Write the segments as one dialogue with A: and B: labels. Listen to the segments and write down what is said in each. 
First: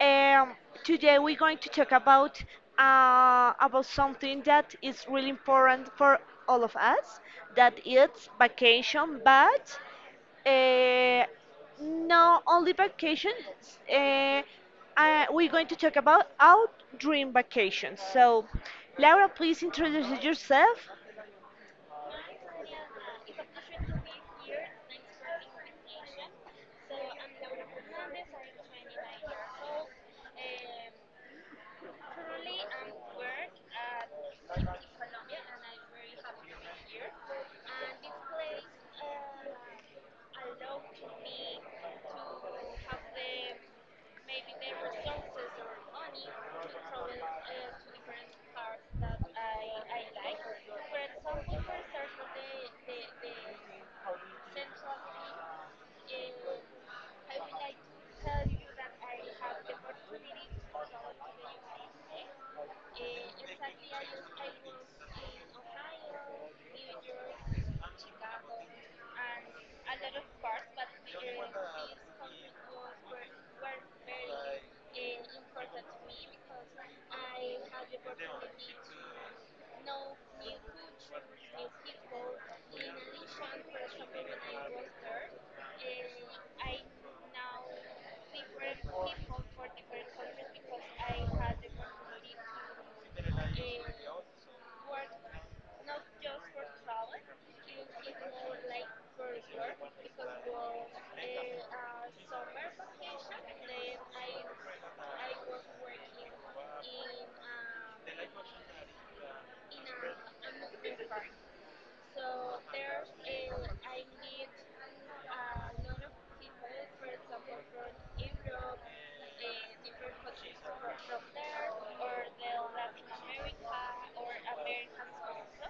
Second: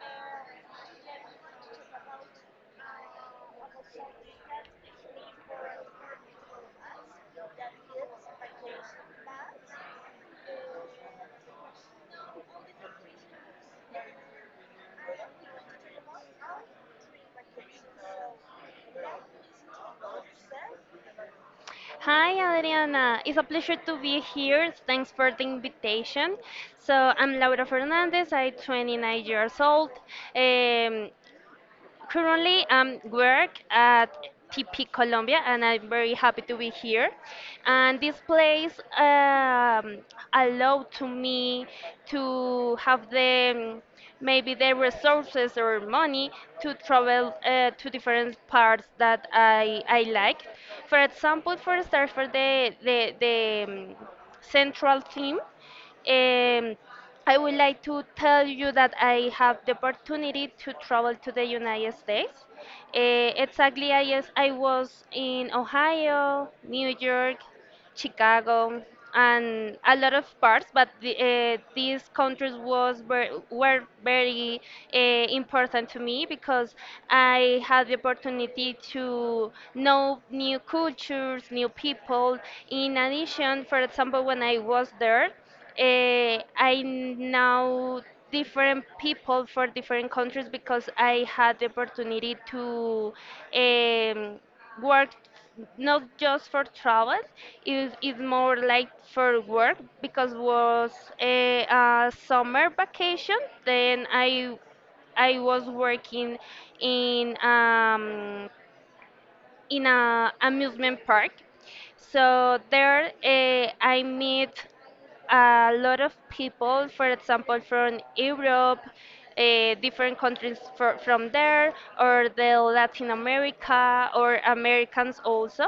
A: Um, Today we're going to talk about about something that is really important for all of us. That it's vacation, but uh, not only vacation. Uh, we're going to talk about our dream vacation. So, Laura, please introduce yourself.
B: Hi, Adriana. It's a pleasure to be here. Thanks for the invitation. So, I'm Laura Fernandez. I'm 29 years old. Um, Currently, I'm work at TP Colombia, and I'm very happy to be here. And this place allowed to me to have the maybe the resources or money to travel to different parts that I like. For example, for start for the central team um, I would like to tell you that I have the opportunity to travel to the United States. Exactly, I, yes, I was in Ohio, New York, Chicago, and a lot of parts, but these countries were very important to me because I had the opportunity to know new cultures, new people. In addition, for example, when I was there, I know different people for different countries because I had the opportunity to um, work, not just for travel, it is more like for work because was a summer vacation. Then I was working in um, in a amusement park. So there, I meet a lot of people, for example, from Europe, different countries from there, or the Latin America, or Americans also.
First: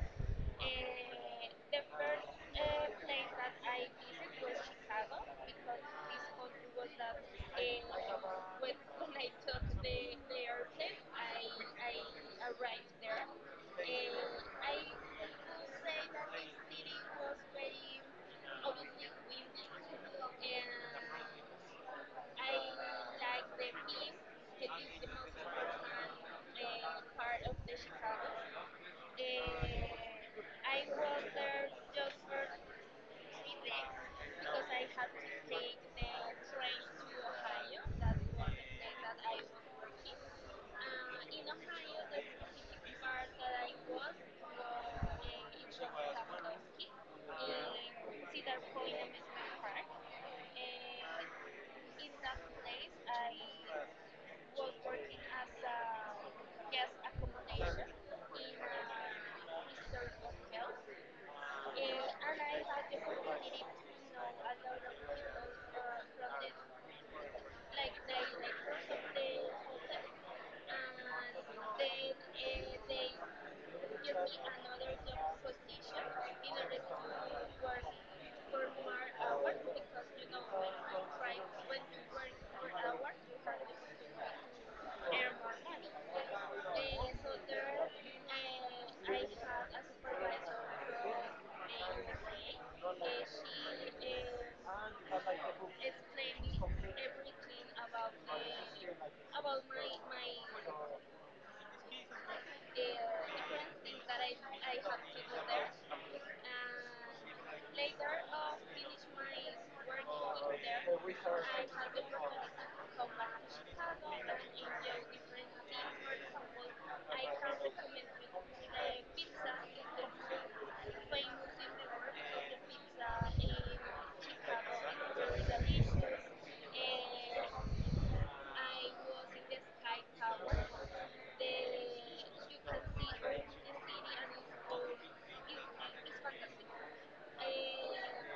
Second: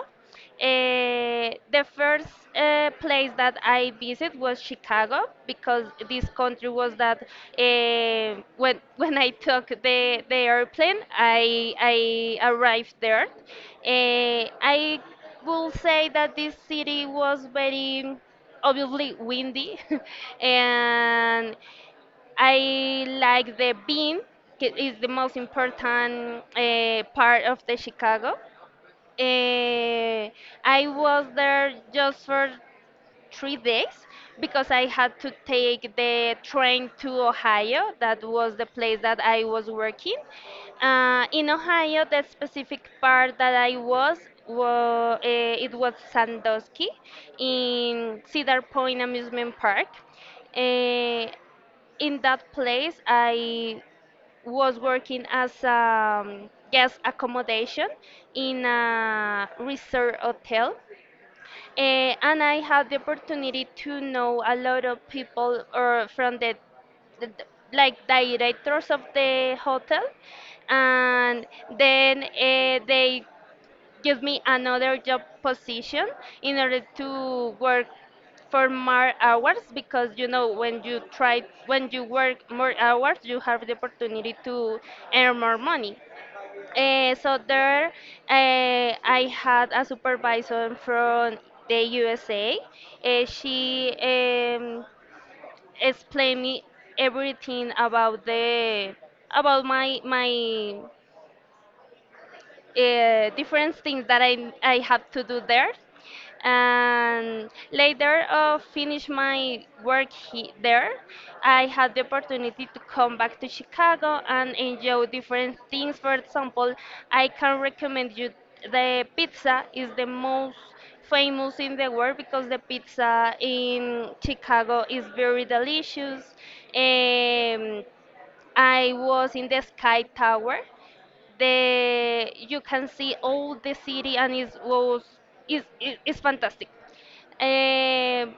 B: The first place that I visited was Chicago because this country was that when when I took the airplane, I arrived there. I will say that this city was very obviously windy and I like the bean. It is the most important part of the chicago Eh, I was there just for 3 days because I had to take the train to Ohio. That was the place that I was working. In Ohio, the specific part that I was, it was Sandusky, in Cedar Point Amusement Park. Eh, in that place, I was working as a guest accommodation in a resort hotel. And I had the opportunity to know a lot of people, or from the, like directors of the hotel, and then they give me another job position in order to work for more hours, because you know, when you try, when you work more hours you have the opportunity to earn more money. Uh, so there, I had a supervisor from the USA. She explained me everything about the about my different things that I have to do there. And later of finish my work there, I had the opportunity to come back to Chicago and enjoy different things. For example, I can recommend you, the pizza is the most famous in the world because the pizza in Chicago is very delicious. Um, I was in the Sky Tower. The You can see all the city and it was is it's fantastic. Um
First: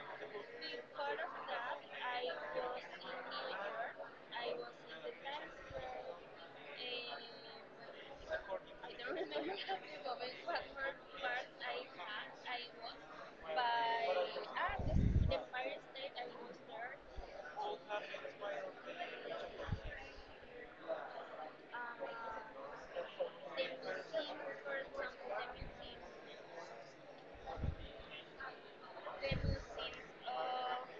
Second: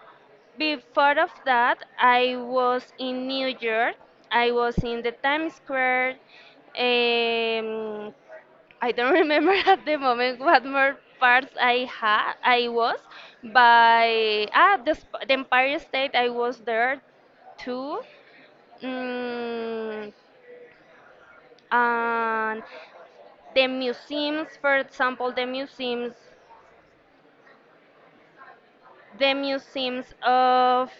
B: before of that, I was in New York. I was in the Times Square. Um, I don't remember at the moment what more parts I had. I was by the Empire State. I was there too. Mm, and the museums, for example, the museums of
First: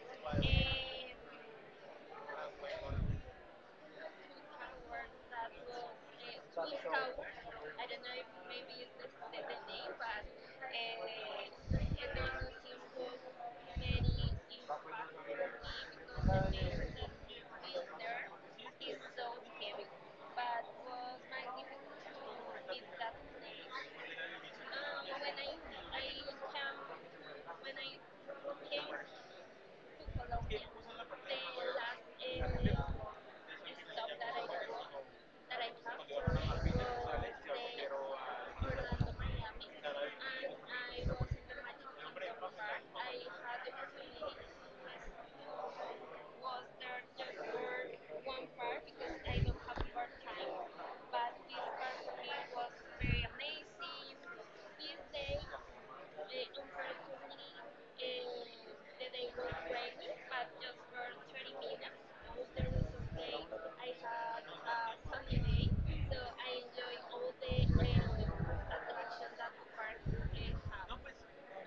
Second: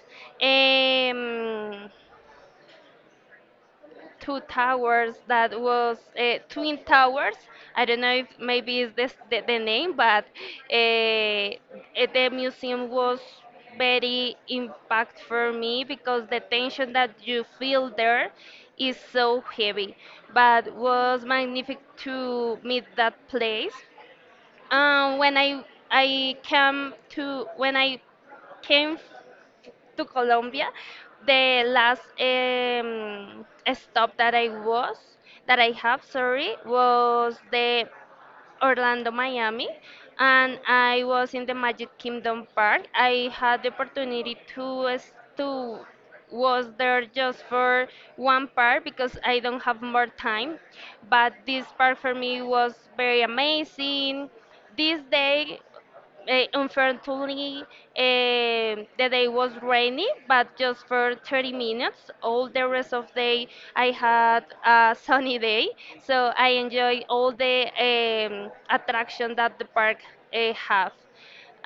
B: um, two towers that was twin towers. I don't know if maybe is this the name, but uh, eh, the museum was very impact for me because the tension that you feel there is so heavy, but was magnificent to meet that place. When I came to Colombia, the last stop that I have, sorry, was the Orlando, Miami, and I was in the Magic Kingdom Park. I had the opportunity to to was there just for one part because I don't have more time. But this part for me was very amazing. This day, unfortunately, the day was rainy, but just for 30 minutes. All the rest of day, I had a sunny day, so I enjoy all the attraction that the park have.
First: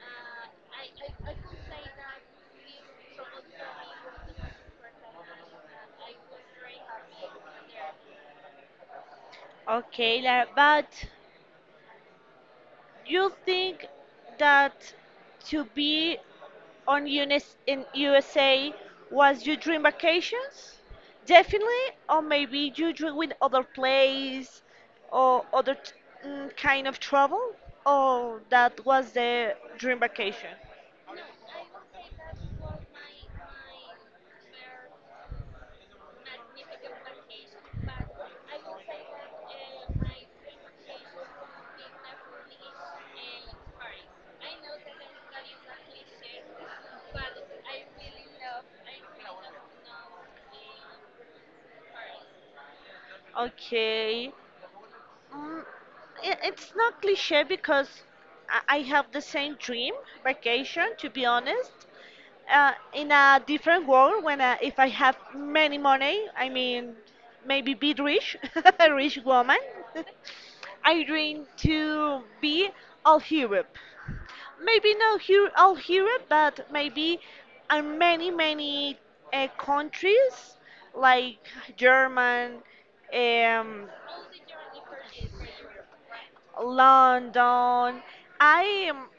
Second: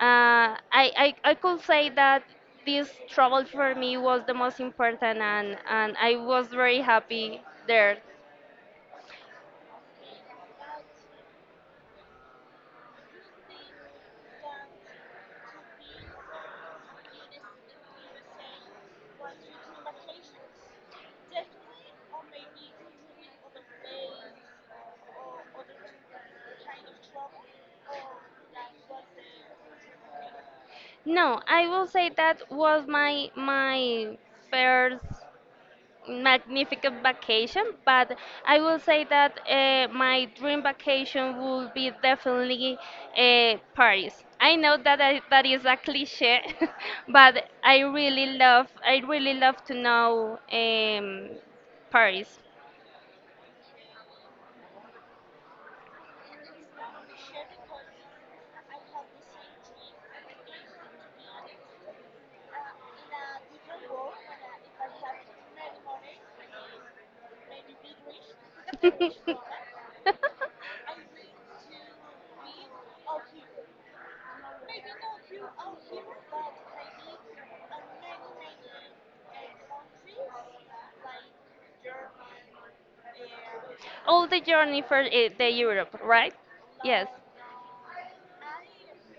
B: I could say that this travel for me was the most important, and I was very happy there.
A: Okay, Lara, but you think that to be on UNIS in USA was your dream vacations? Definitely, or maybe you dream with other place or kind of travel, or that was the dream vacation.
B: No, I will say that was my first magnificent vacation, but I will say that my dream vacation would be definitely Paris. I know that that is a cliche, but I really love to know Paris.
A: Okay, mm, it's not cliche because I have the same dream vacation to be honest, in a different world when if I have many money, I mean maybe be rich, a rich woman. I dream to be all Europe. Maybe not here all Europe, but maybe in many countries like German, um,
B: All the journey for the Europe, right? Yes.
A: London. I am.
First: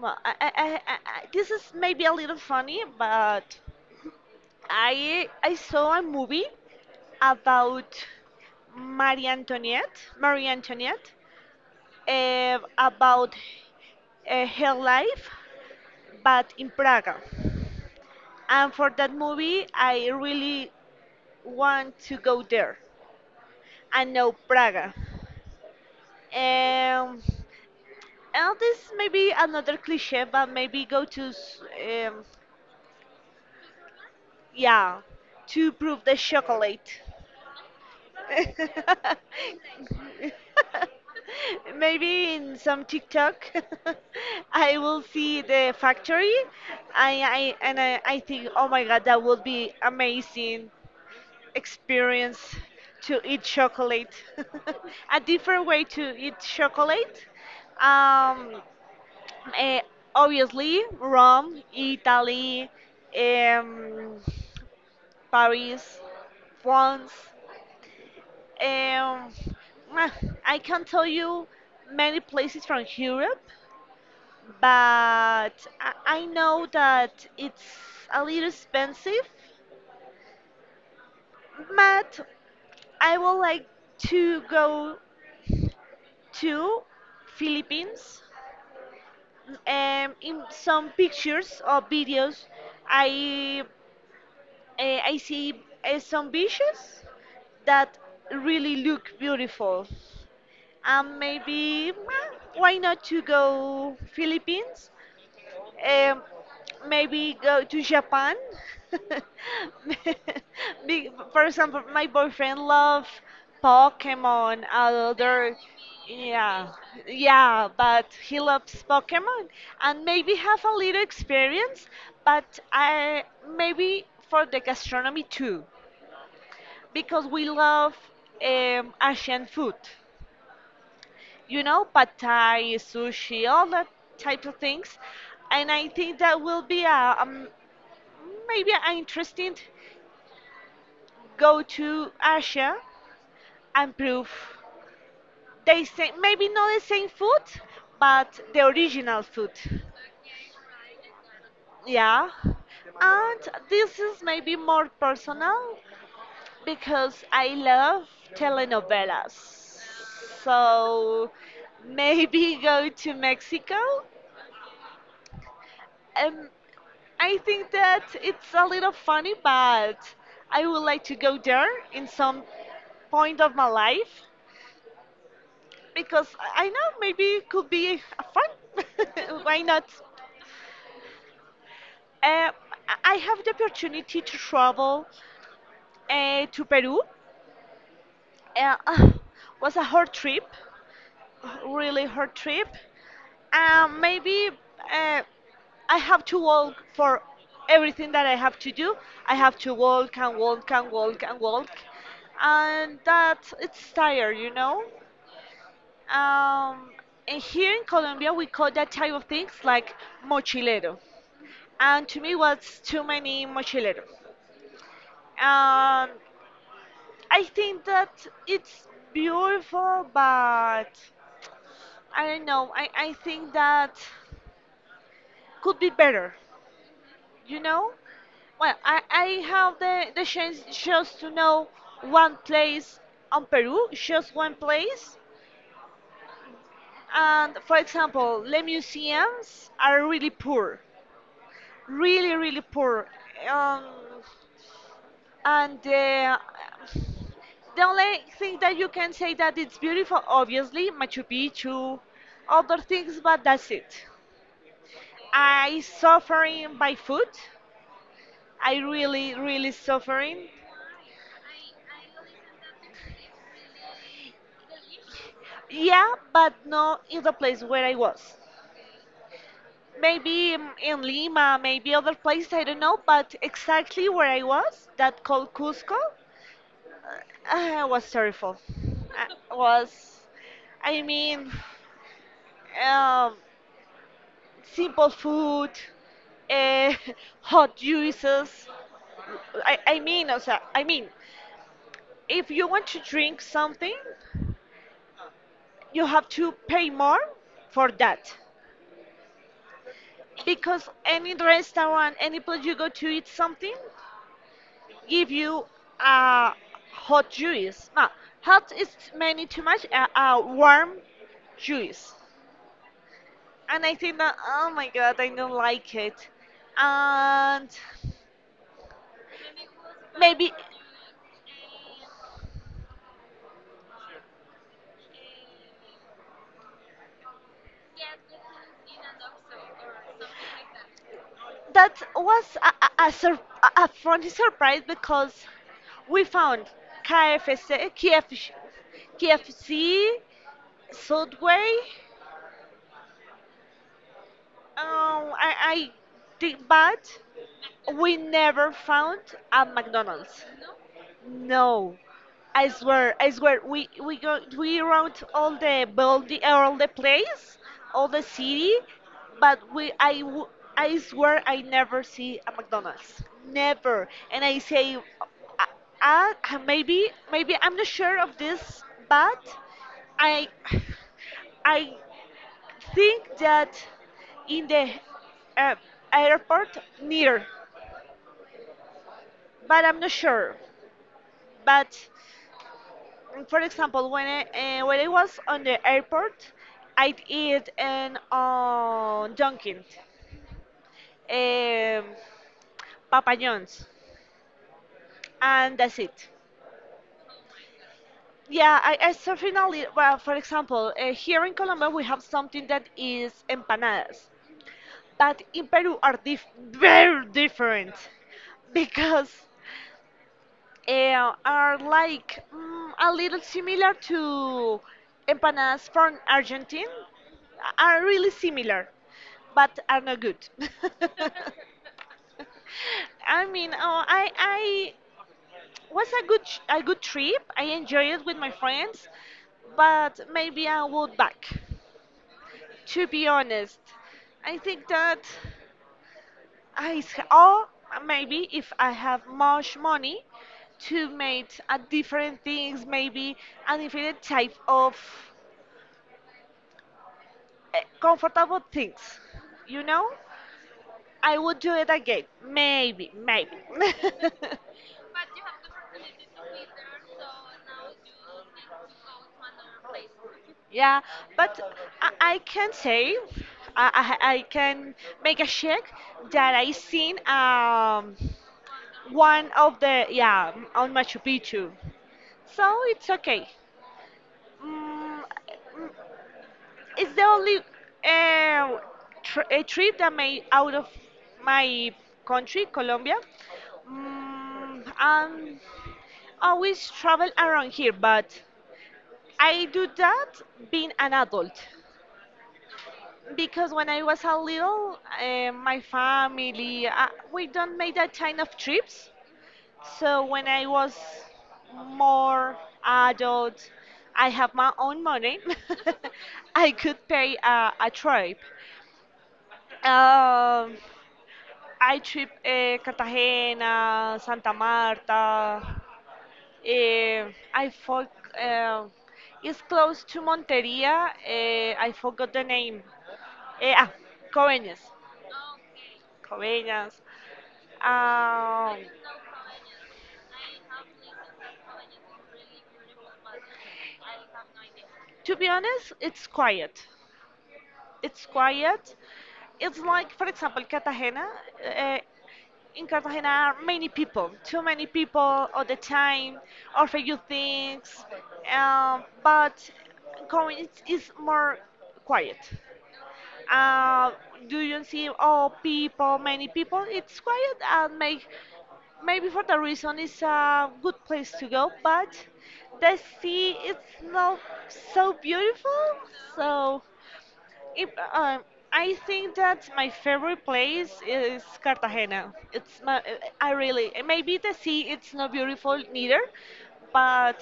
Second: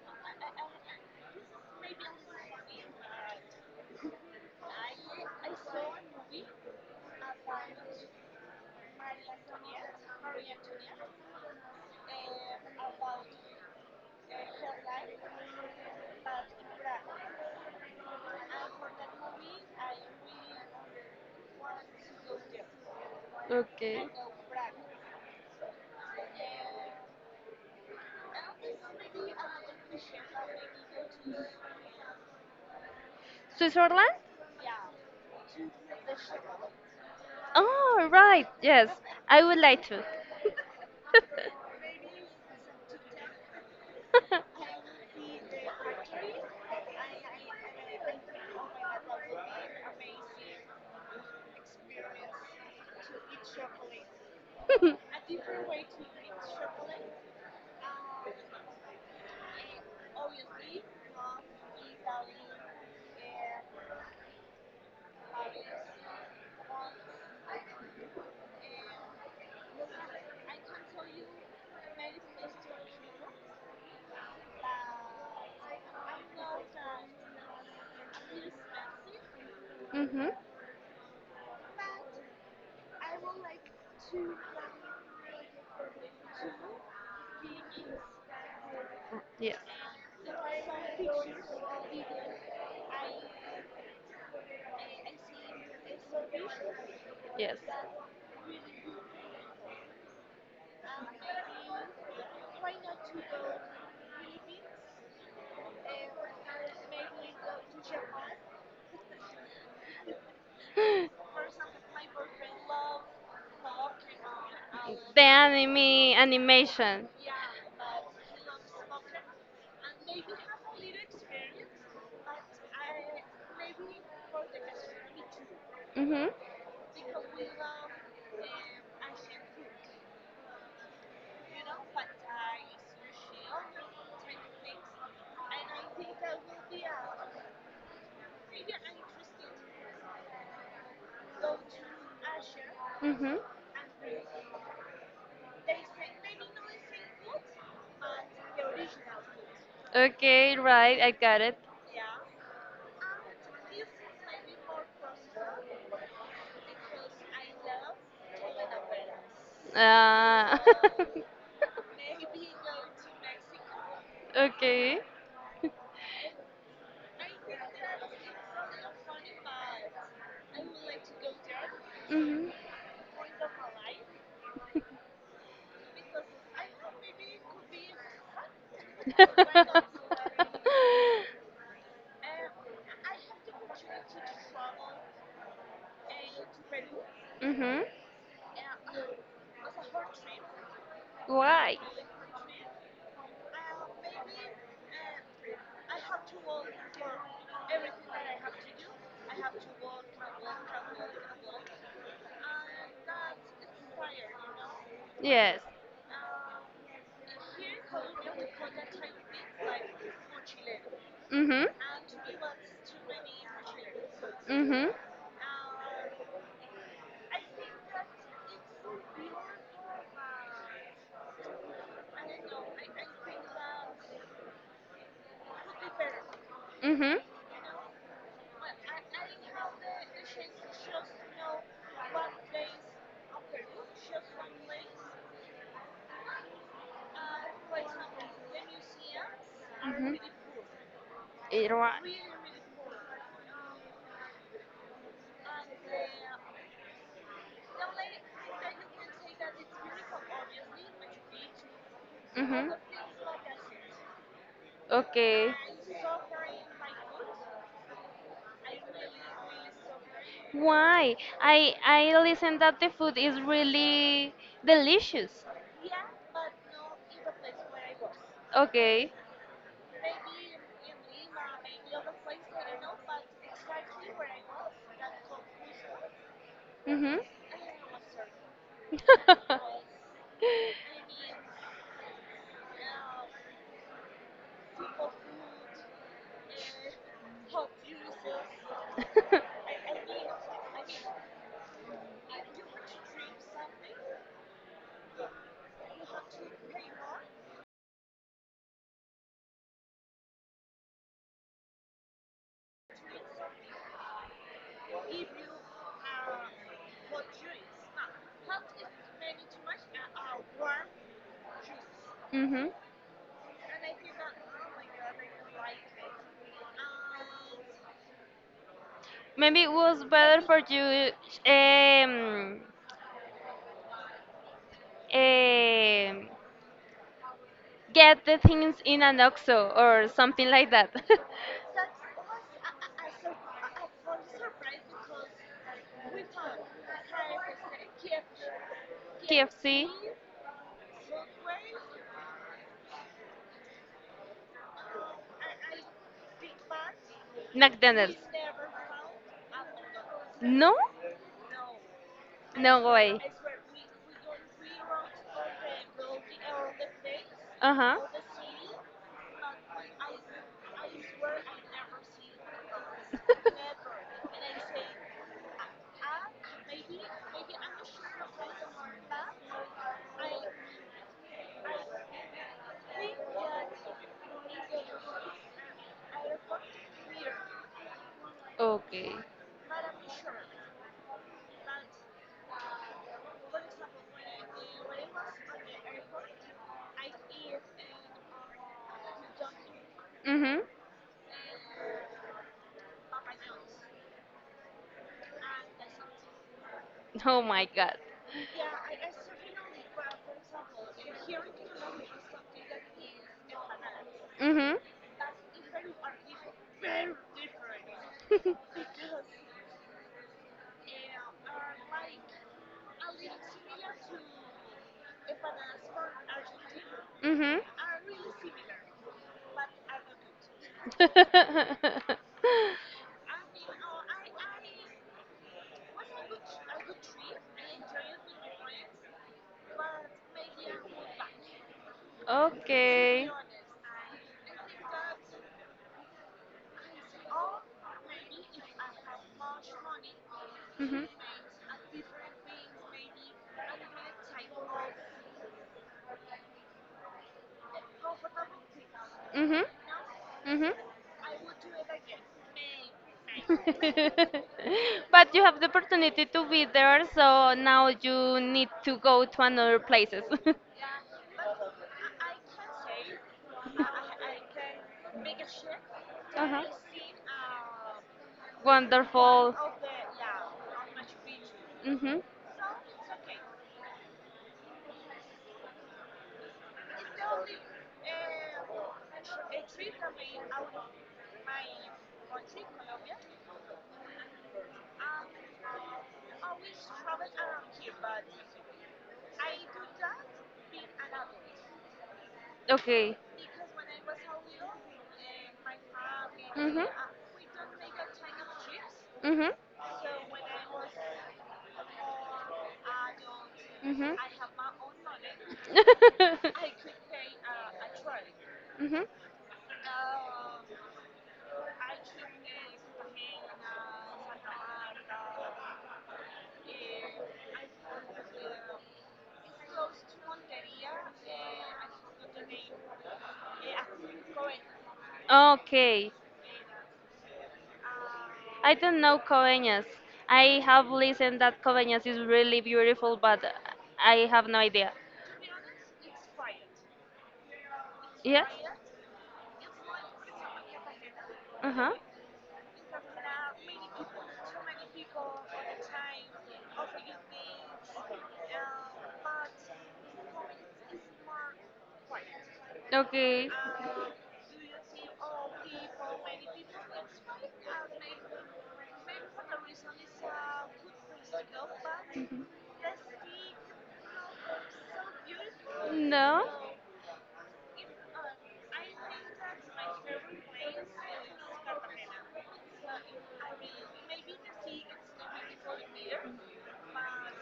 A: Well, this is maybe a little funny, but I saw a movie about Marie Antoinette, Marie Antoinette, about her life, but in Praga. And for that movie, I really want to go there. I
B: Okay.
A: know Praga. Um, and this may be another cliche, but maybe
B: Switzerland?
A: yeah, to prove the chocolate.
B: Oh, right. Yes, I would like to.
A: Maybe in some TikTok, I will see the factory, I think, oh my God, that would be amazing experience to eat chocolate. A different way to eat chocolate. Um, eh, Obviously, Rome, Italy, um, Paris, France. Um, mwah, I can tell you many places from Europe, but I know that it's a little expensive.
B: Mhm.
A: But I would like to go to Philippines.
B: Yes.
A: In some pictures or videos, I I see some beaches
B: Yes.
A: that really look beautiful. And maybe well, why not to go Philippines? Um, Maybe go to Japan. For example, my boyfriend love Pokemon.
B: The
A: Other,
B: anime
A: yeah,
B: animation.
A: yeah, but he loves Pokemon and maybe have a little experience. But I maybe for the gastronomy too,
B: Mhm.
A: because we love Asian food. You know, pad thai, sushi, all that type of things and I think that will be maybe I'm interested go to Asia
B: Mhm.
A: and prove they say maybe not the same food but the original food.
B: Okay, right, I got it.
A: Yeah, and this is maybe more personal because I love telenovelas
B: Uh,
A: so maybe go to Mexico.
B: okay.
A: um, I think that it's a little funny but I would like to go there in some
B: Mhm.
A: point of my life because I know maybe it could be a fun. Why not? Uh, I have the opportunity to travel to Peru.
B: mhm.
A: Uh, uh, was a hard trip,
B: Why?
A: really hard trip. Maybe uh, I have to walk for everything that I have to do. I have to walk and walk and walk and walk, and that it's tired, you know.
B: Yes.
A: Um, and here in Colombia, we call that type of things like mochilero.
B: Mhm.
A: And to me was too many mochileros.
B: Mhm.
A: Um, I think that it's beautiful, but I don't know. I think that could be better,
B: Mhm.
A: you know? Well, I have the chance just to know one place on Peru, just one place. And for example, the museums are
B: Mhm.
A: really poor,
B: It wa-
A: really, really poor. Um, And the only thing that you can say that it's beautiful, obviously, Machu Picchu,
B: Mhm.
A: other things, but that's it.
B: Okay.
A: I suffering by food. I really, really suffering.
B: Why? I listen that the food is really delicious.
A: Yeah, but not in the place where I was.
B: Okay.
A: Maybe in Lima, maybe other place, I don't know, but exactly where I was, that called Cusco,
B: Mhm.
A: was terrible. I mean, um, simple food, uh, hot juices. I mean, if you want to drink something, you have to pay more for that. Because any restaurant, any place you go to eat something, give you a hot juice. No, hot is many too much, a warm juice.
B: mhm.
A: And I think that, oh my god, I don't like it. And
B: Maybe it was better
A: maybe
B: for you um eh, get the things in an OXXO or something like that.
A: that was a, a, sur- a funny surprise because we found KFC,
B: KFC,
A: Subway. I think, but
B: McDonald's.
A: we never found a McDonald's.
B: No?
A: No,
B: No way.
A: I swear, we round all the building, all the place,
B: Uh huh.
A: all the city, but I swear I never see a McDonald's, never. And I say, maybe maybe I'm not sure of this, but I I think that in the uh, airport near,
B: Okay.
A: but I'm not sure, but for example, when I was on the airport, I'd eat an Dunkin',
B: Mhm.
A: um, Papa John's, and that's it.
B: Oh my god.
A: Yeah, I certainly. Well, for example, here in Colombia we have something that is empanadas,
B: Mhm.
A: but in Peru are very different because are like mm, a little similar to empanadas from Argentina,
B: Mhm.
A: are really similar, but are not good. I mean, oh, I was a a good trip. I enjoyed it with my friends, but maybe I would back. To be
B: okay.
A: honest, I think that. Or maybe if I have much money
B: Mhm.
A: to make a different things, maybe a different type of comfortable things,
B: Mhm.
A: you know,
B: Mhm.
A: I would do it again. Maybe, maybe.
B: But you have the opportunity to be there, so now you need to go to another places.
A: Yeah, but I, I can say, I can make a check that
B: Uh-huh.
A: I seen one
B: Wonderful.
A: of the yeah on Machu Picchu,
B: Mhm.
A: so it's okay. Mm, it's the only uh, a trip that made out of my country, Colombia. Mm, um, Always travel around here, but I do that being an adult
B: Okay.
A: because when I was a little, my family
B: Mhm.
A: we don't make that kind of trips.
B: Mhm.
A: So when I was more adult,
B: Mhm.
A: I have my own money. I could pay a trip.
B: Mhm.
A: Um, I trip Cartagena, Santa Marta. Uh, I for, uh, it's close to Monteria. I forgot the name. Eh, ah, Coveñas.
B: Okay.
A: Coveñas. Um,
B: I don't know Coveñas. I have listened that Coveñas is really beautiful, but I have no idea.
A: to be honest, it's quiet. It's
B: Yes.
A: quiet. It's like, for example, Cartagena.
B: Uh huh.
A: Uh, in Cartagena, are many people, too many people all the time, offer you things, but Corinth is more quiet.
B: Okay.
A: Uh, do you see all people, many people? It's quiet and make, maybe for that reason it's a good place to go, but the sea is not so beautiful,
B: No?
A: so if, I think that my favorite place is Cartagena. It's my, I really, and maybe the sea it's not beautiful neither, but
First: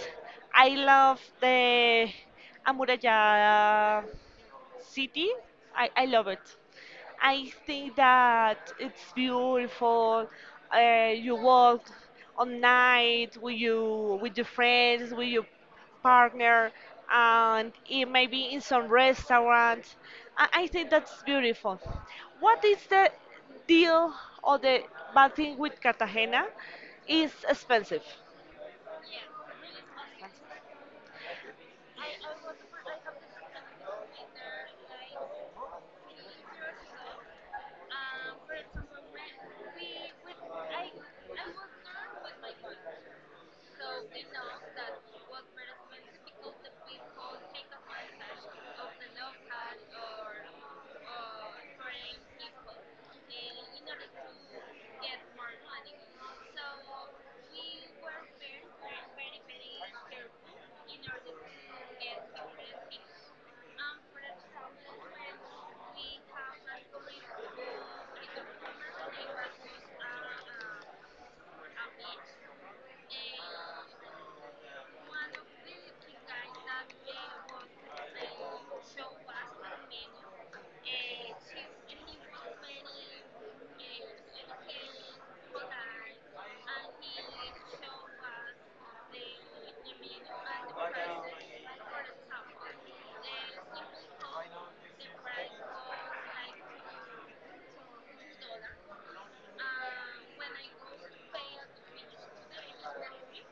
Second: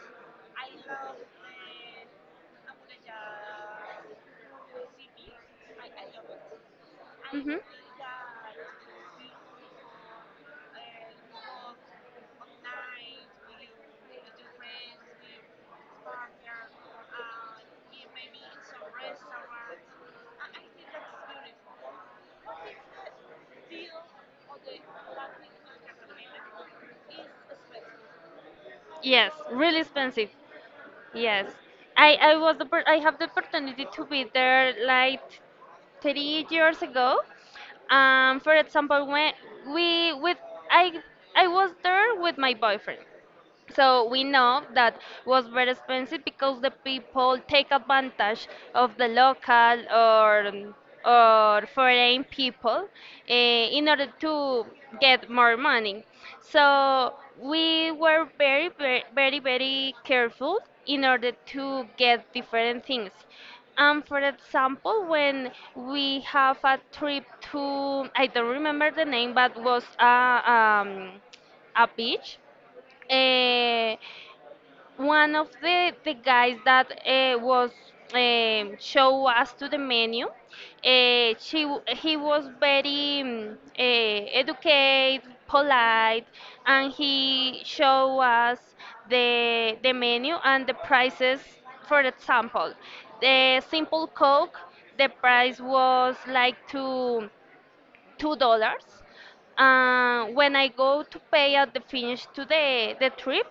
A: I love the Amurallada city. I love it. I think that it's beautiful. You walk on night with you with your friends, with your partner, and it maybe in some restaurant. I think that's beautiful. What is the deal or the bad thing with Cartagena? Is expensive.
B: Yes, really expensive. Yes, I have the opportunity to be there like 30 years ago. For example, when we with I I was there with my boyfriend. So we know that was very expensive because the people take advantage of the local, or foreign people in order to get more money. So we were very very very very careful in order to get different things. For example, when we have a trip to, I don't remember the name, but was a beach. uh, One of the guys that was show us to the menu, he was very educated, polite, and he show us the menu and the prices. For example, the simple coke, the price was like to $2. When I go to pay at the finish to the trip,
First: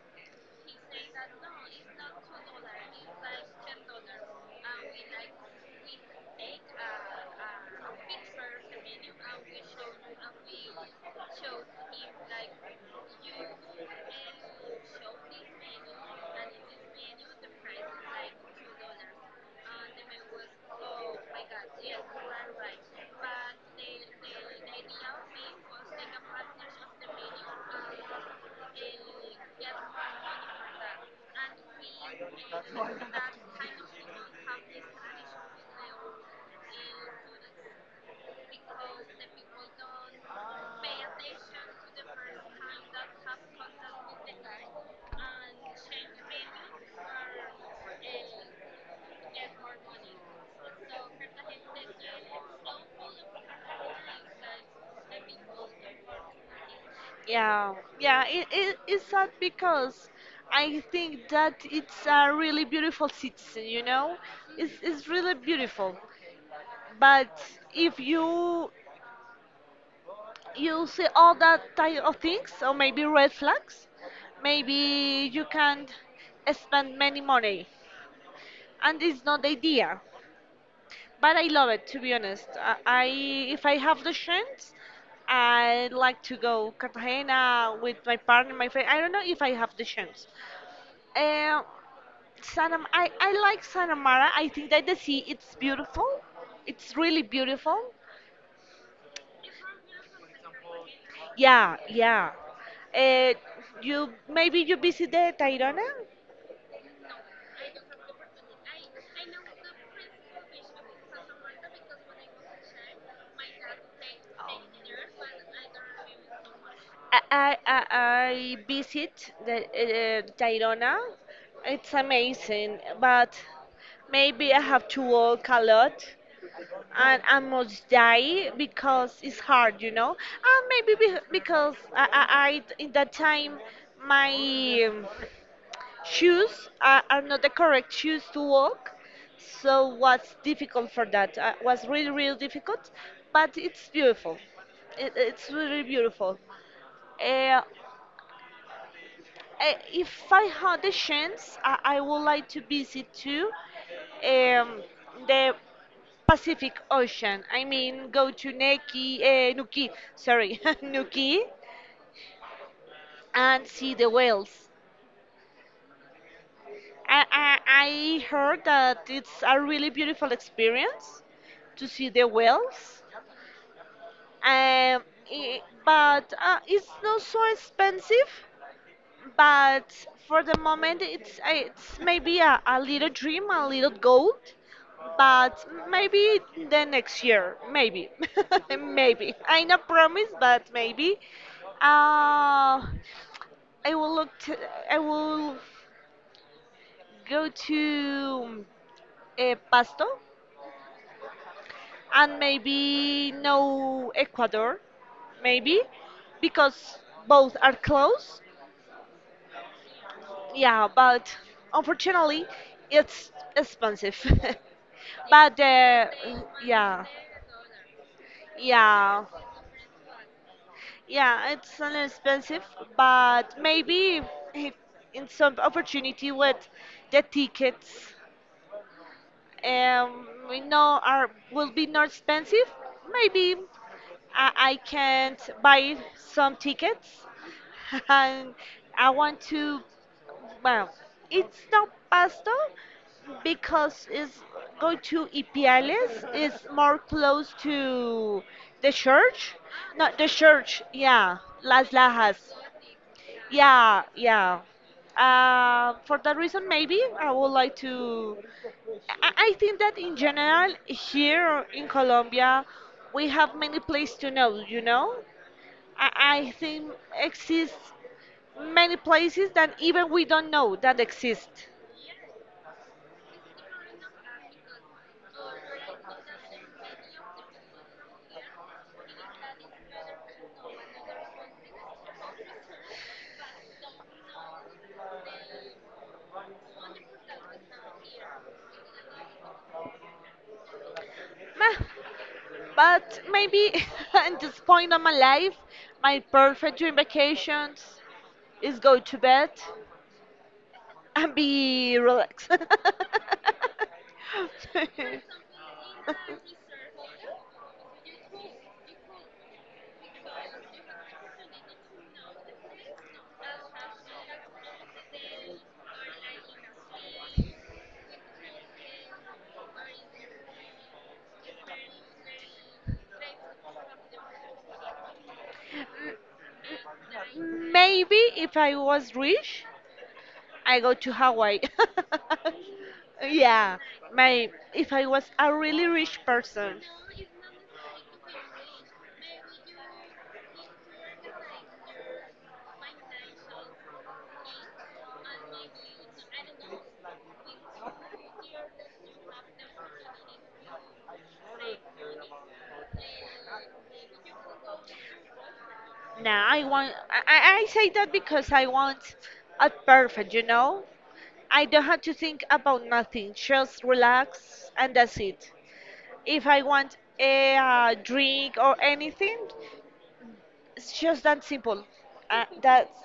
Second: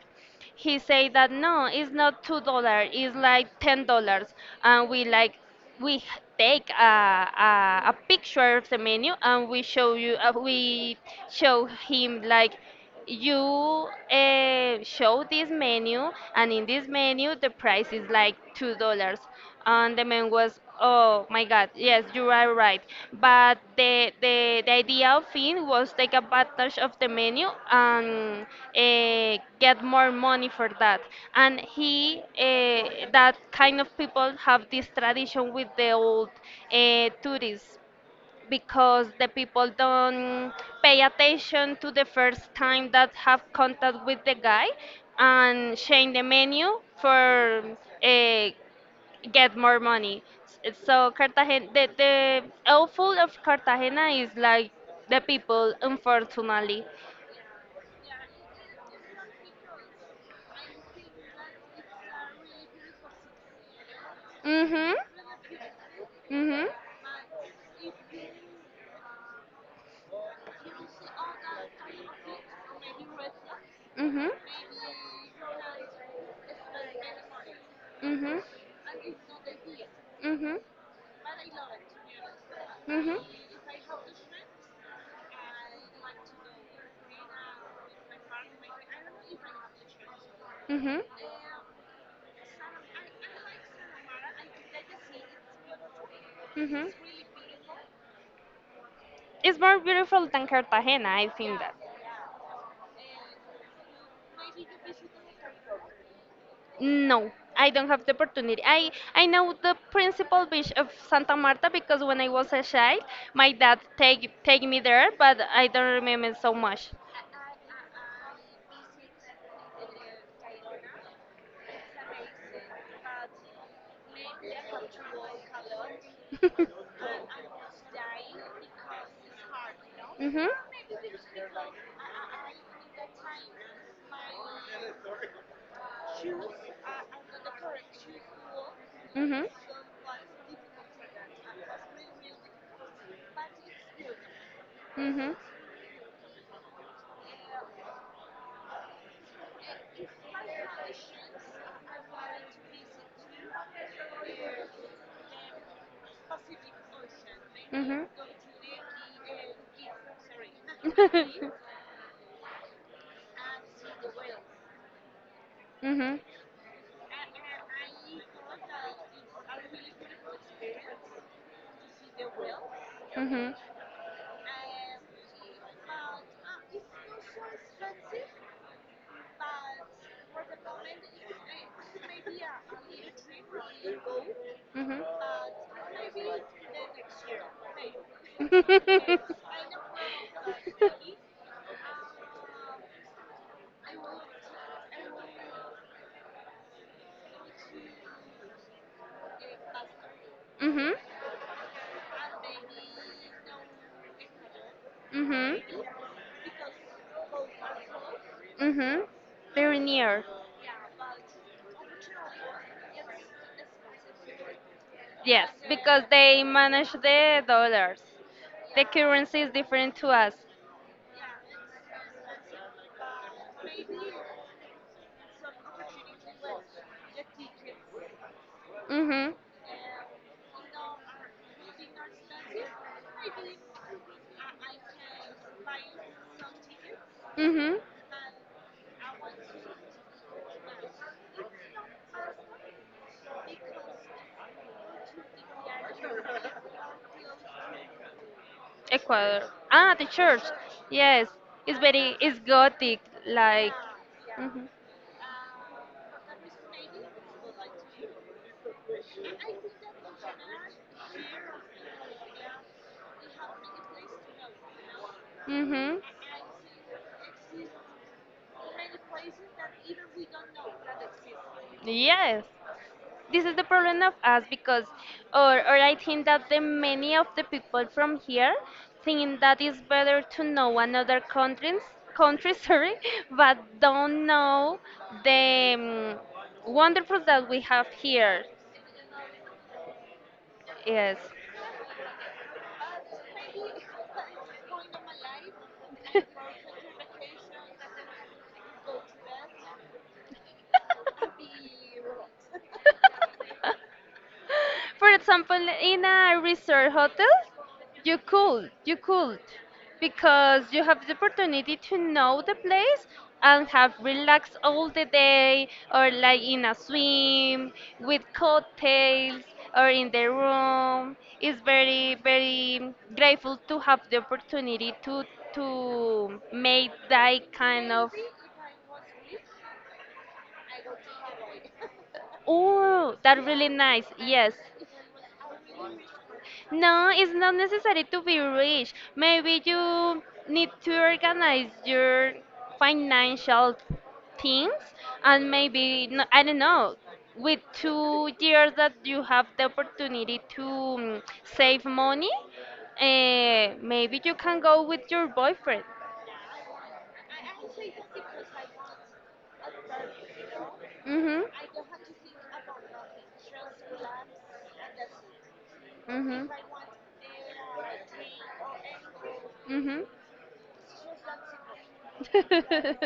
B: he said that no, it's not $2, it's like $10, and we like we h- take a picture of the menu and we show you, we show him, like, you show this menu, and in this menu the price is like $2. And the man was, oh my God, yes, you are right. But the idea of it was take advantage of the menu and get more money for that. And that kind of people have this tradition with the old tourists because the people don't pay attention to the first time that have contact with the guy and change the menu for uh, get more money. S- so Cartagena, the awful of Cartagena is like the people, unfortunately.
A: Yeah, yeah, it's sad because I think that it's a really beautiful city, you know?
B: Mhm.
A: It's really beautiful.
B: Mhm.
A: But if you see all that type of things, or maybe red flags,
B: Mhm.
A: maybe you can't spend many money.
B: Mhm.
A: And it's not the idea.
B: Mhm.
A: But I love it, to be honest. I
B: Mhm.
A: if I have the chance, I like to go Cartagena with my partner, my friend. I don't know if I have the chance.
B: Mhm.
A: Um, I like Santa Mara. I think that the sea it's beautiful.
B: Mhm.
A: It's really beautiful.
B: It's more beautiful than Cartagena, I think that.
A: Yeah, yeah. Uh, you Maybe you visit the Tayrona.
B: No, I don't have the opportunity. I know the principal beach of Santa Marta because when I was a child, my dad take me there, but I don't remember so much.
A: I visit the Tayrona. It's amazing, but maybe I have to walk a lot and I must die because it's hard, you know.
B: Mhm.
A: And maybe because I in that time my shoes are not the correct shoes to walk
B: Mhm.
A: so was difficult for that was really really difficult but it's beautiful, it,
B: Mhm.
A: it's really beautiful. uh, uh, if I had the chance I would like to visit too um, the Pacific Ocean, I
B: Mhm.
A: mean go to neki nuki sorry nuki and see the whales.
B: Mhm.
A: I, I, I heard that it's a really beautiful experience to see the whales,
B: Mhm.
A: um, but it's not so expensive. But for the moment, it's maybe a little dream, a little goal,
B: Mhm.
A: but maybe the next year, maybe, maybe. I not promise, but maybe. Uh, I will look. I will go to Pasto
B: Mhm.
A: and maybe no Ecuador,
B: Mhm.
A: maybe, because both are close.
B: Mhm. Very near.
A: Yeah, but unfortunately, it's expensive.
B: Yes,
A: But
B: because they manage
A: yeah,
B: the dollars. The
A: yeah,
B: currency is different to us.
A: yeah, it's an expensive, but maybe if in some opportunity with the tickets,
B: Mhm.
A: we know are will be not expensive. Maybe I can't buy some tickets
B: Mhm.
A: and I want to, well, it's not pasta because it's going to Ipiales. It's more close to the
B: Ecuador.
A: church.
B: Ah, the
A: Not the
B: church.
A: church,
B: Yes.
A: yeah,
B: It's
A: Las
B: very it's
A: Lajas.
B: gothic like.
A: Yeah.
B: Mhm.
A: For that reason maybe I would like to, I think that in general here in Colombia we have many places to know.
B: Mhm.
A: I think exist many places that even we don't know that exist.
B: Yes. This is the problem of us, because or I think that the many of the people from here think that it's better to know another countries, country, sorry, but don't know the wonderful that we have here. Yes.
A: Meh. But maybe, at this point of my life, my perfect dream vacations is go to bed and be relaxed.
B: For example, in a resort hotel, you could, because you have the opportunity to know the place and have relaxed all the day, or like in a swim with cocktails, or in the room. It's very, very grateful to have the opportunity to make that kind of.
A: Maybe if I was rich, I go to Hawaii.
B: Oh, that really
A: Yeah,
B: nice.
A: my,
B: Yes.
A: if I was a really rich person.
B: No, it's not necessary to be rich. Maybe you need to organize your financial things, and maybe, I don't know, with 2 years that you have the opportunity to save money, maybe you can go with your boyfriend.
A: Nah, I want. I say that because I want a perfect. You know,
B: Mm-hmm.
A: I don't have to think about nothing. Just relax, and that's it.
B: Mm-hmm.
A: If I want a drink or anything,
B: Mm-hmm.
A: it's just that simple. That's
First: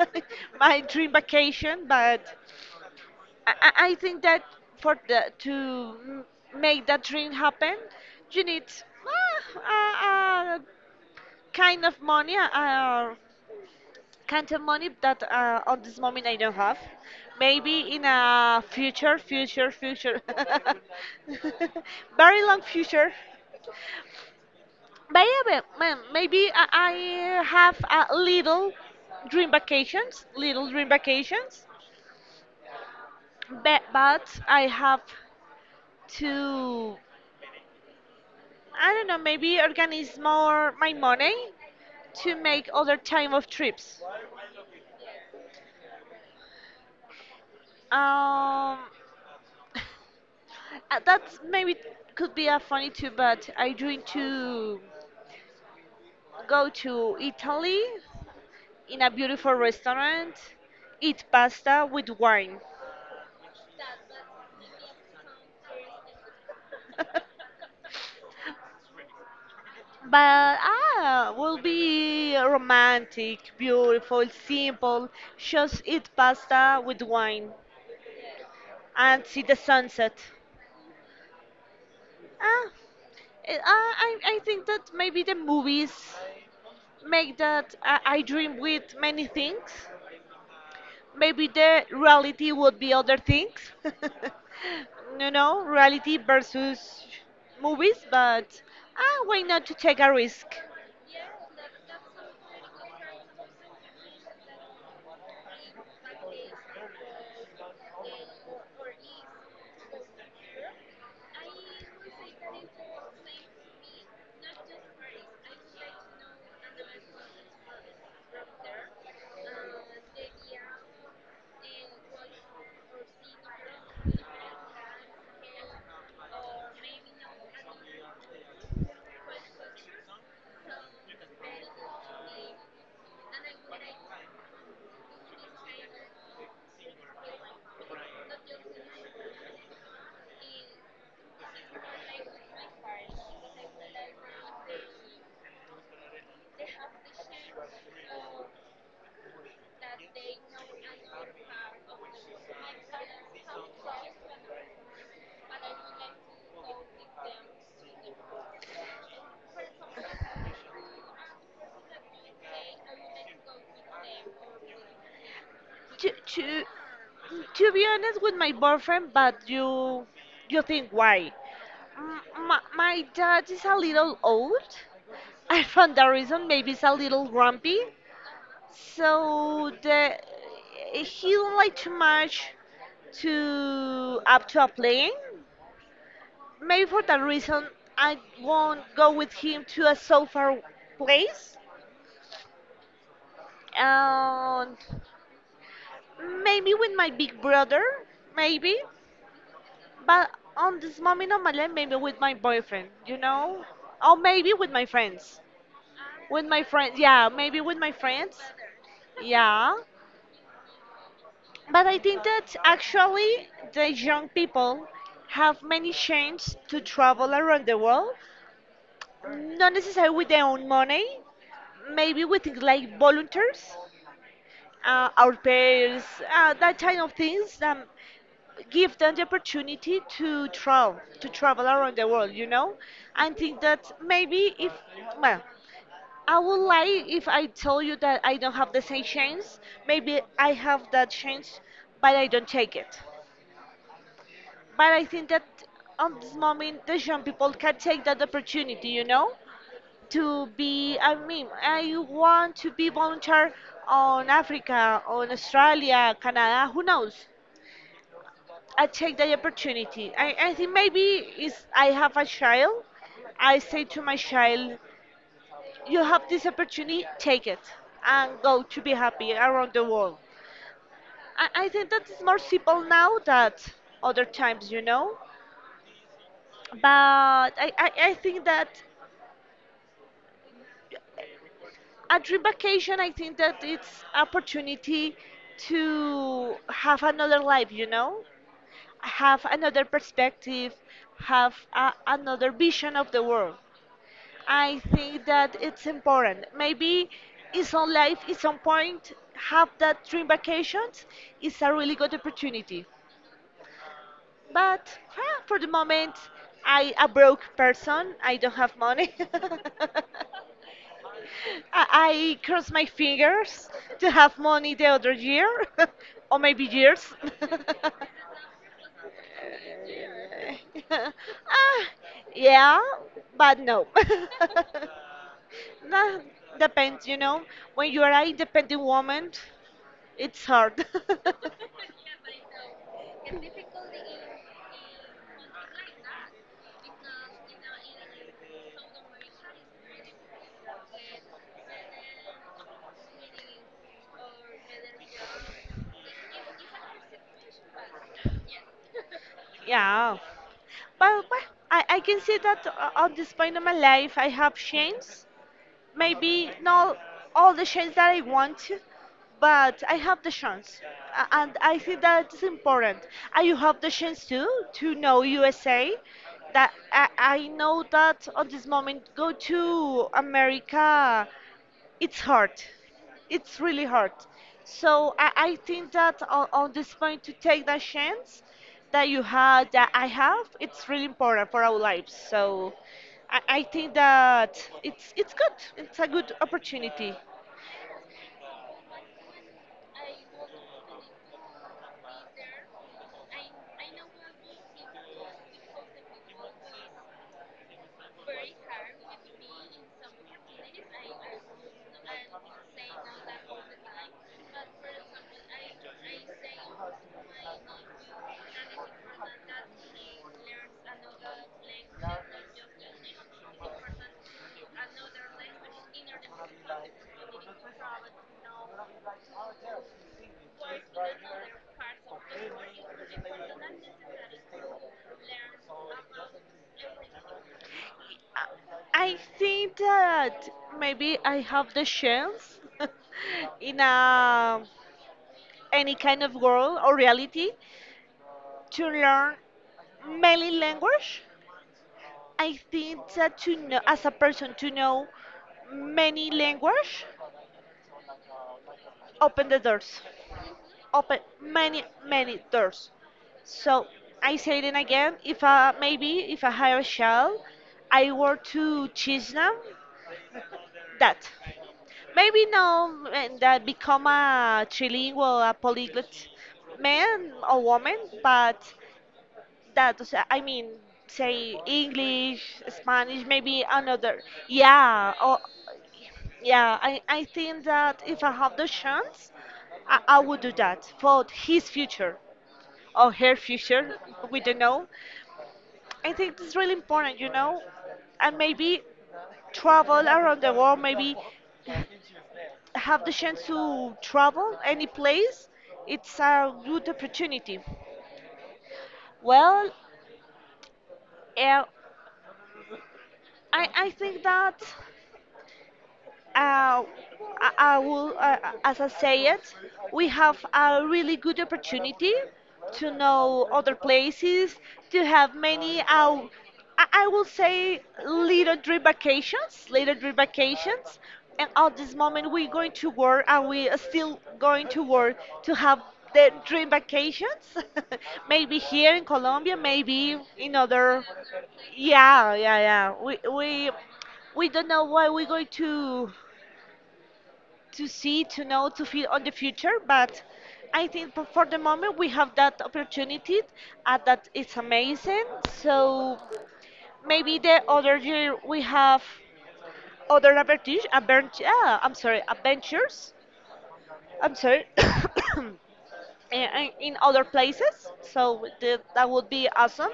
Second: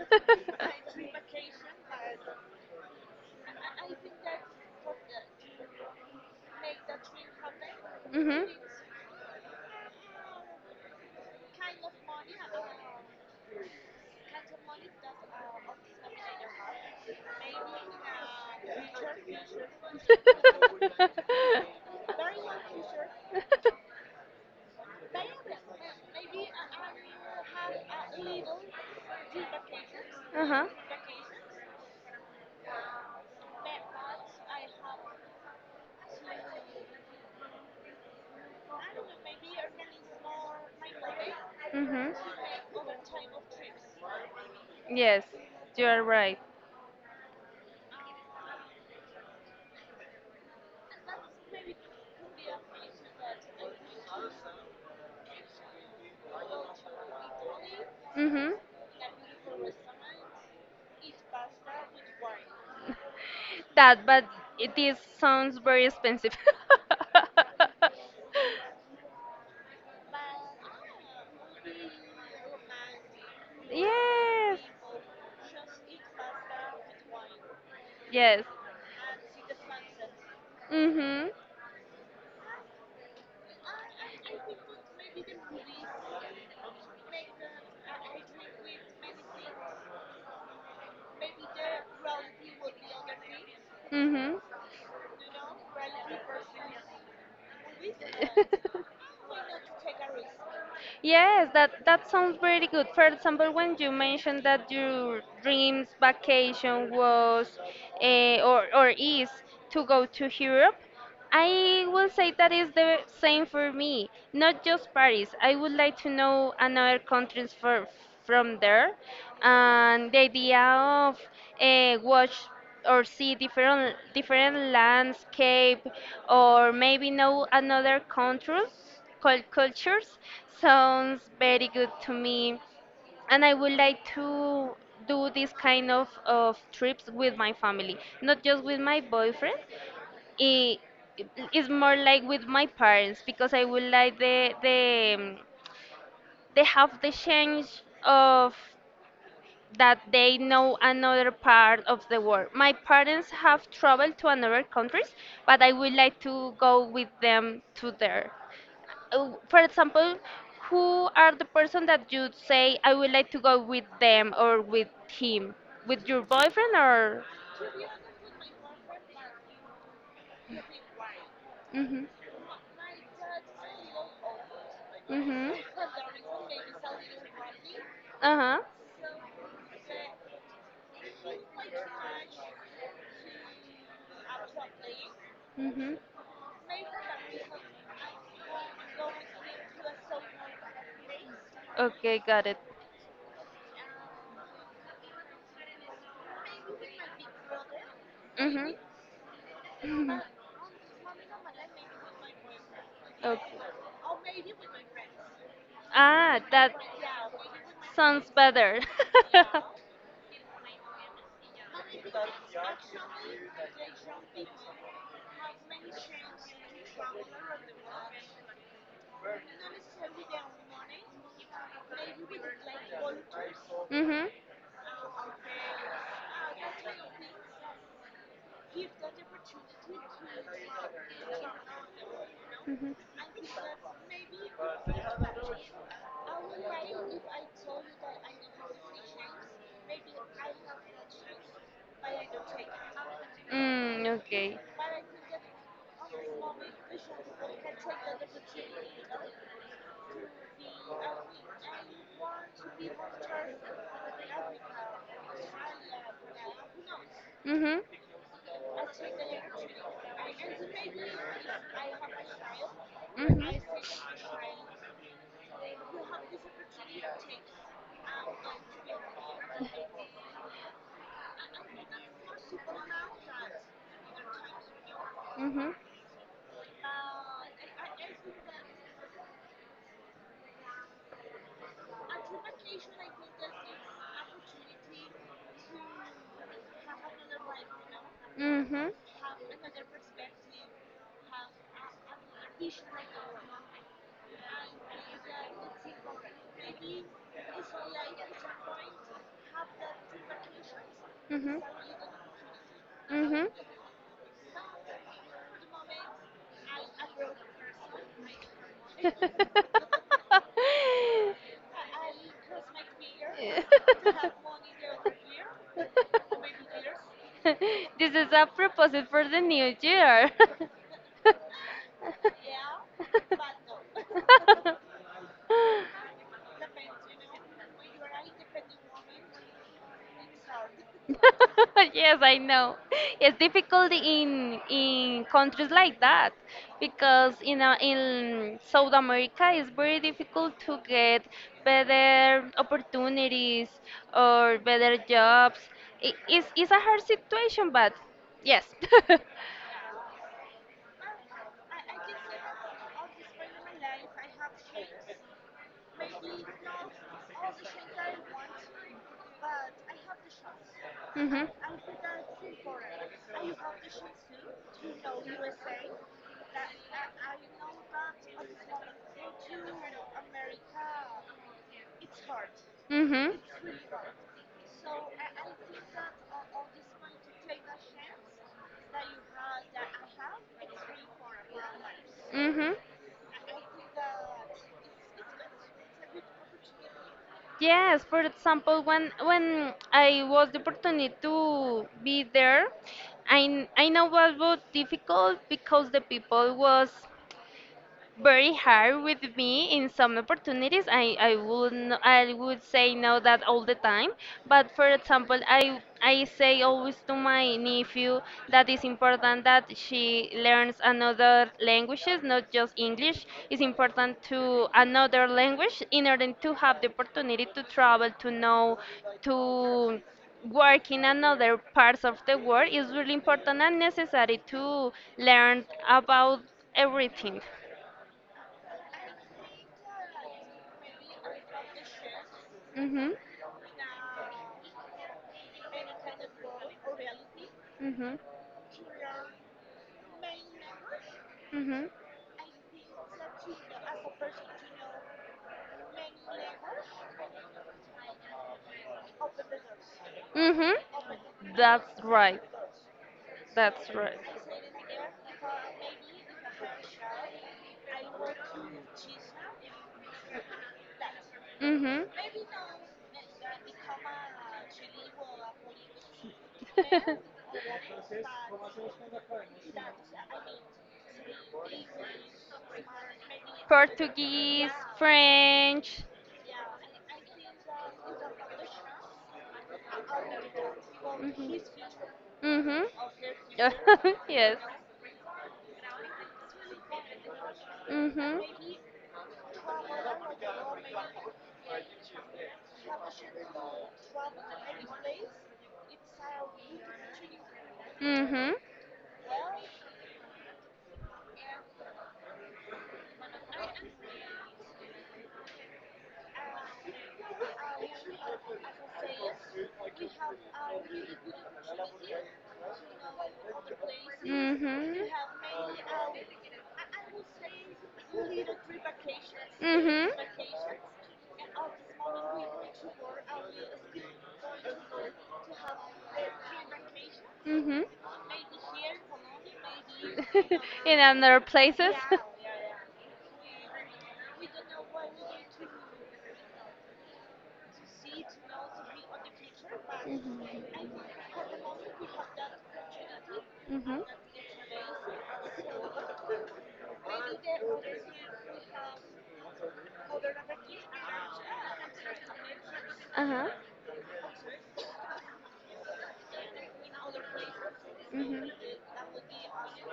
A: my dream vacation. But I think that for the to m- make that dream happen, you
B: Mhm.
A: need a kind of money. Kind of money that on this moment I don't have. Maybe in a future, future, future, very long future. Maybe I have a
B: uh huh.
A: little dream vacations, but I have to, I don't know, maybe organize more my money
B: Mm-hmm.
A: to make other time of trips.
B: Yes, you are right.
A: Um, that's maybe could be a funny too, but I dream to go to Italy
B: Mm-hmm.
A: in a beautiful restaurant, eat pasta with wine.
B: That, but it is sounds very expensive.
A: But will be romantic, beautiful,
B: Yes,
A: simple. Just eat pasta with wine
B: yes.
A: and see the sunset.
B: Mm-hmm.
A: Ah, I think that maybe the movies make that I dream with many things. Maybe the reality would be other things.
B: Mm-hmm.
A: You know, reality versus movies. But why not to take a risk.
B: Yes, that sounds pretty good. For example, when you mentioned that your dreams vacation was eh, or is to go to Europe, I will say that is the same for me. Not just Paris. I would like to know another countries for from there, and the idea of watch or see different landscape, or maybe know another countries, cultures, sounds very good to me, and I would like to do this kind of trips with my family, not just with my boyfriend. It, it's more like with my parents because I would like they have the change of that they know another part of the world. My parents have traveled to another countries, but I would like to go with them to there. For example, who are the person that you say I would like to go with them or with him? With
A: to,
B: your
A: to
B: boyfriend or?
A: to be honest, with my boyfriend. But you think why.
B: Mhm.
A: M- my dad is a little old
B: Mhm.
A: and for that reason maybe it's a little grumpy.
B: Uh huh.
A: So the, he don't like too much to up to a plane.
B: Mhm.
A: Maybe for that reason, I won't go with him to a so far place.
B: Okay, got it.
A: And maybe with my big brother,
B: Mhm.
A: maybe.
B: Mhm.
A: But on this moment of my life, maybe with my boyfriend, you
B: Okay.
A: know? Or maybe with my friends.
B: Ah,
A: With my
B: that
A: friends, yeah, maybe with my
B: sounds
A: friends.
B: better.
A: Yeah. But I think that actually the young people have many chances to travel around the world, not necessarily with their own money. Maybe we think like volunteers,
B: mhm.
A: our pairs, that kind of things that give them the opportunity to travel around the world, you know?
B: Mhm.
A: I think that maybe if, well, I would lie if I tell you that I don't have the same chance. Maybe I have that chance, but I don't take it.
B: Mm, okay.
A: But I think that on this moment, the young people can take that opportunity, you know? To be, I mean, I want to be volunteer on Africa, on Australia, Canada, who knows.
B: Mhm.
A: I take the opportunity. I think maybe is I have a child, I
B: Mhm.
A: say to my child, you have this opportunity, take it, and go to be happy around the world. I think that is more simple now than other times, you know.
B: Mhm.
A: But I think that a dream vacation, I think that it's opportunity to have another life, you know.
B: Mhm.
A: Have another perspective, have another vision of the world. I think that it's important. Maybe in some life, in some point, have that dream vacations is
B: Mhm.
A: a really good opportunity.
B: Mhm.
A: But for the moment, I a broke person, I don't have money.
B: This
A: I cross my fingers to have money the other year, or maybe years.
B: is a proposal for the new year.
A: Ah, yeah, but no. Nah, depends, you know. When you are an independent woman, it's hard.
B: Yes, I know. It's difficult in countries like that because in South America it's very difficult to get better opportunities or better jobs. It's a hard situation, but yes.
A: Yeah, but I can see that on this point of my life, I have changed, maybe not all the shades that I want to, but I have the chance. A-
B: Mm-hmm.
A: And I think that is important. And you have the chance too, to know USA. That I know that at this moment, go to America, it's hard.
B: Mm-hmm.
A: It's really hard. So I think that on this point, to take that chance that you had, that I have, it's really important for our lives. So
B: Mm-hmm.
A: I think that it's good. It's a good opportunity.
B: Yes, for example, when I was the opportunity to be there, I know what was difficult because the people was very hard with me in some opportunities. I would say no that all the time. But for example, I say always to my nephew that it's important that she learns another languages, not just English. It's important to another language in order to have the opportunity to travel, to know, to work in another parts of the world. It's really important and necessary to learn about everything.
A: I I think that maybe I have the chance
B: Mhm.
A: in a any kind of world or reality
B: Mhm.
A: to learn many language.
B: Mhm.
A: I think that to know, as a person, to know many language, open the doors,
B: Mhm.
A: open many
B: That's
A: many
B: right.
A: doors. So
B: That's right.
A: I say it again. If I, maybe if I hire a child, I work to teach them that.
B: Mhm.
A: Maybe now, and that become a trilingual, a polyglot man or woman, but that was, I mean, say English, Spanish, maybe another.
B: Portuguese,
A: Yeah, or
B: French.
A: yeah, I think that if I have the chance, I would do that for his future
B: Mhm.
A: or her future. We don't
B: yes.
A: know. I think it's really important, you know. And
B: Mhm.
A: maybe travel around the world, maybe have the chance to travel any place. It's a good opportunity.
B: Mhm.
A: Well, uh, I think that uh, I will, as I say it, we have a really good opportunity to know other places, to have many, I will say, little dream vacations, little
B: Mhm.
A: dream vacations. And at this moment, we're going to
B: Mhm.
A: work, and we are still going to work to have the dream vacations.
B: Hmm.
A: Maybe here in Colombia, maybe in
B: In
A: other.
B: other places?
A: Yeah, yeah, yeah. We don't know what we're going to see, to know, to feel on the future. But I think for the moment we have that opportunity,
B: Mm-hmm.
A: and that it's amazing. So maybe the other year we have other adventures. I'm sorry, adventures.
B: Uh-huh.
A: I'm sorry. In other places. So the,
B: Mm-hmm.
A: that would be awesome.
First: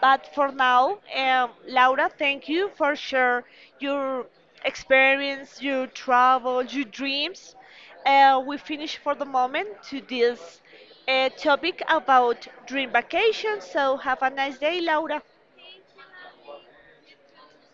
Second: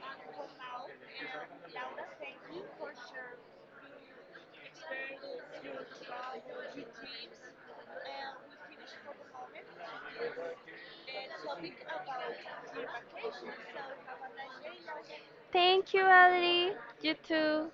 A: But for now, Laura, thank you for share your experience, your travel, your dreams. We finish for the moment to this topic about dream vacation. So have a nice day, Laura.
B: Thank you, Ali. You too.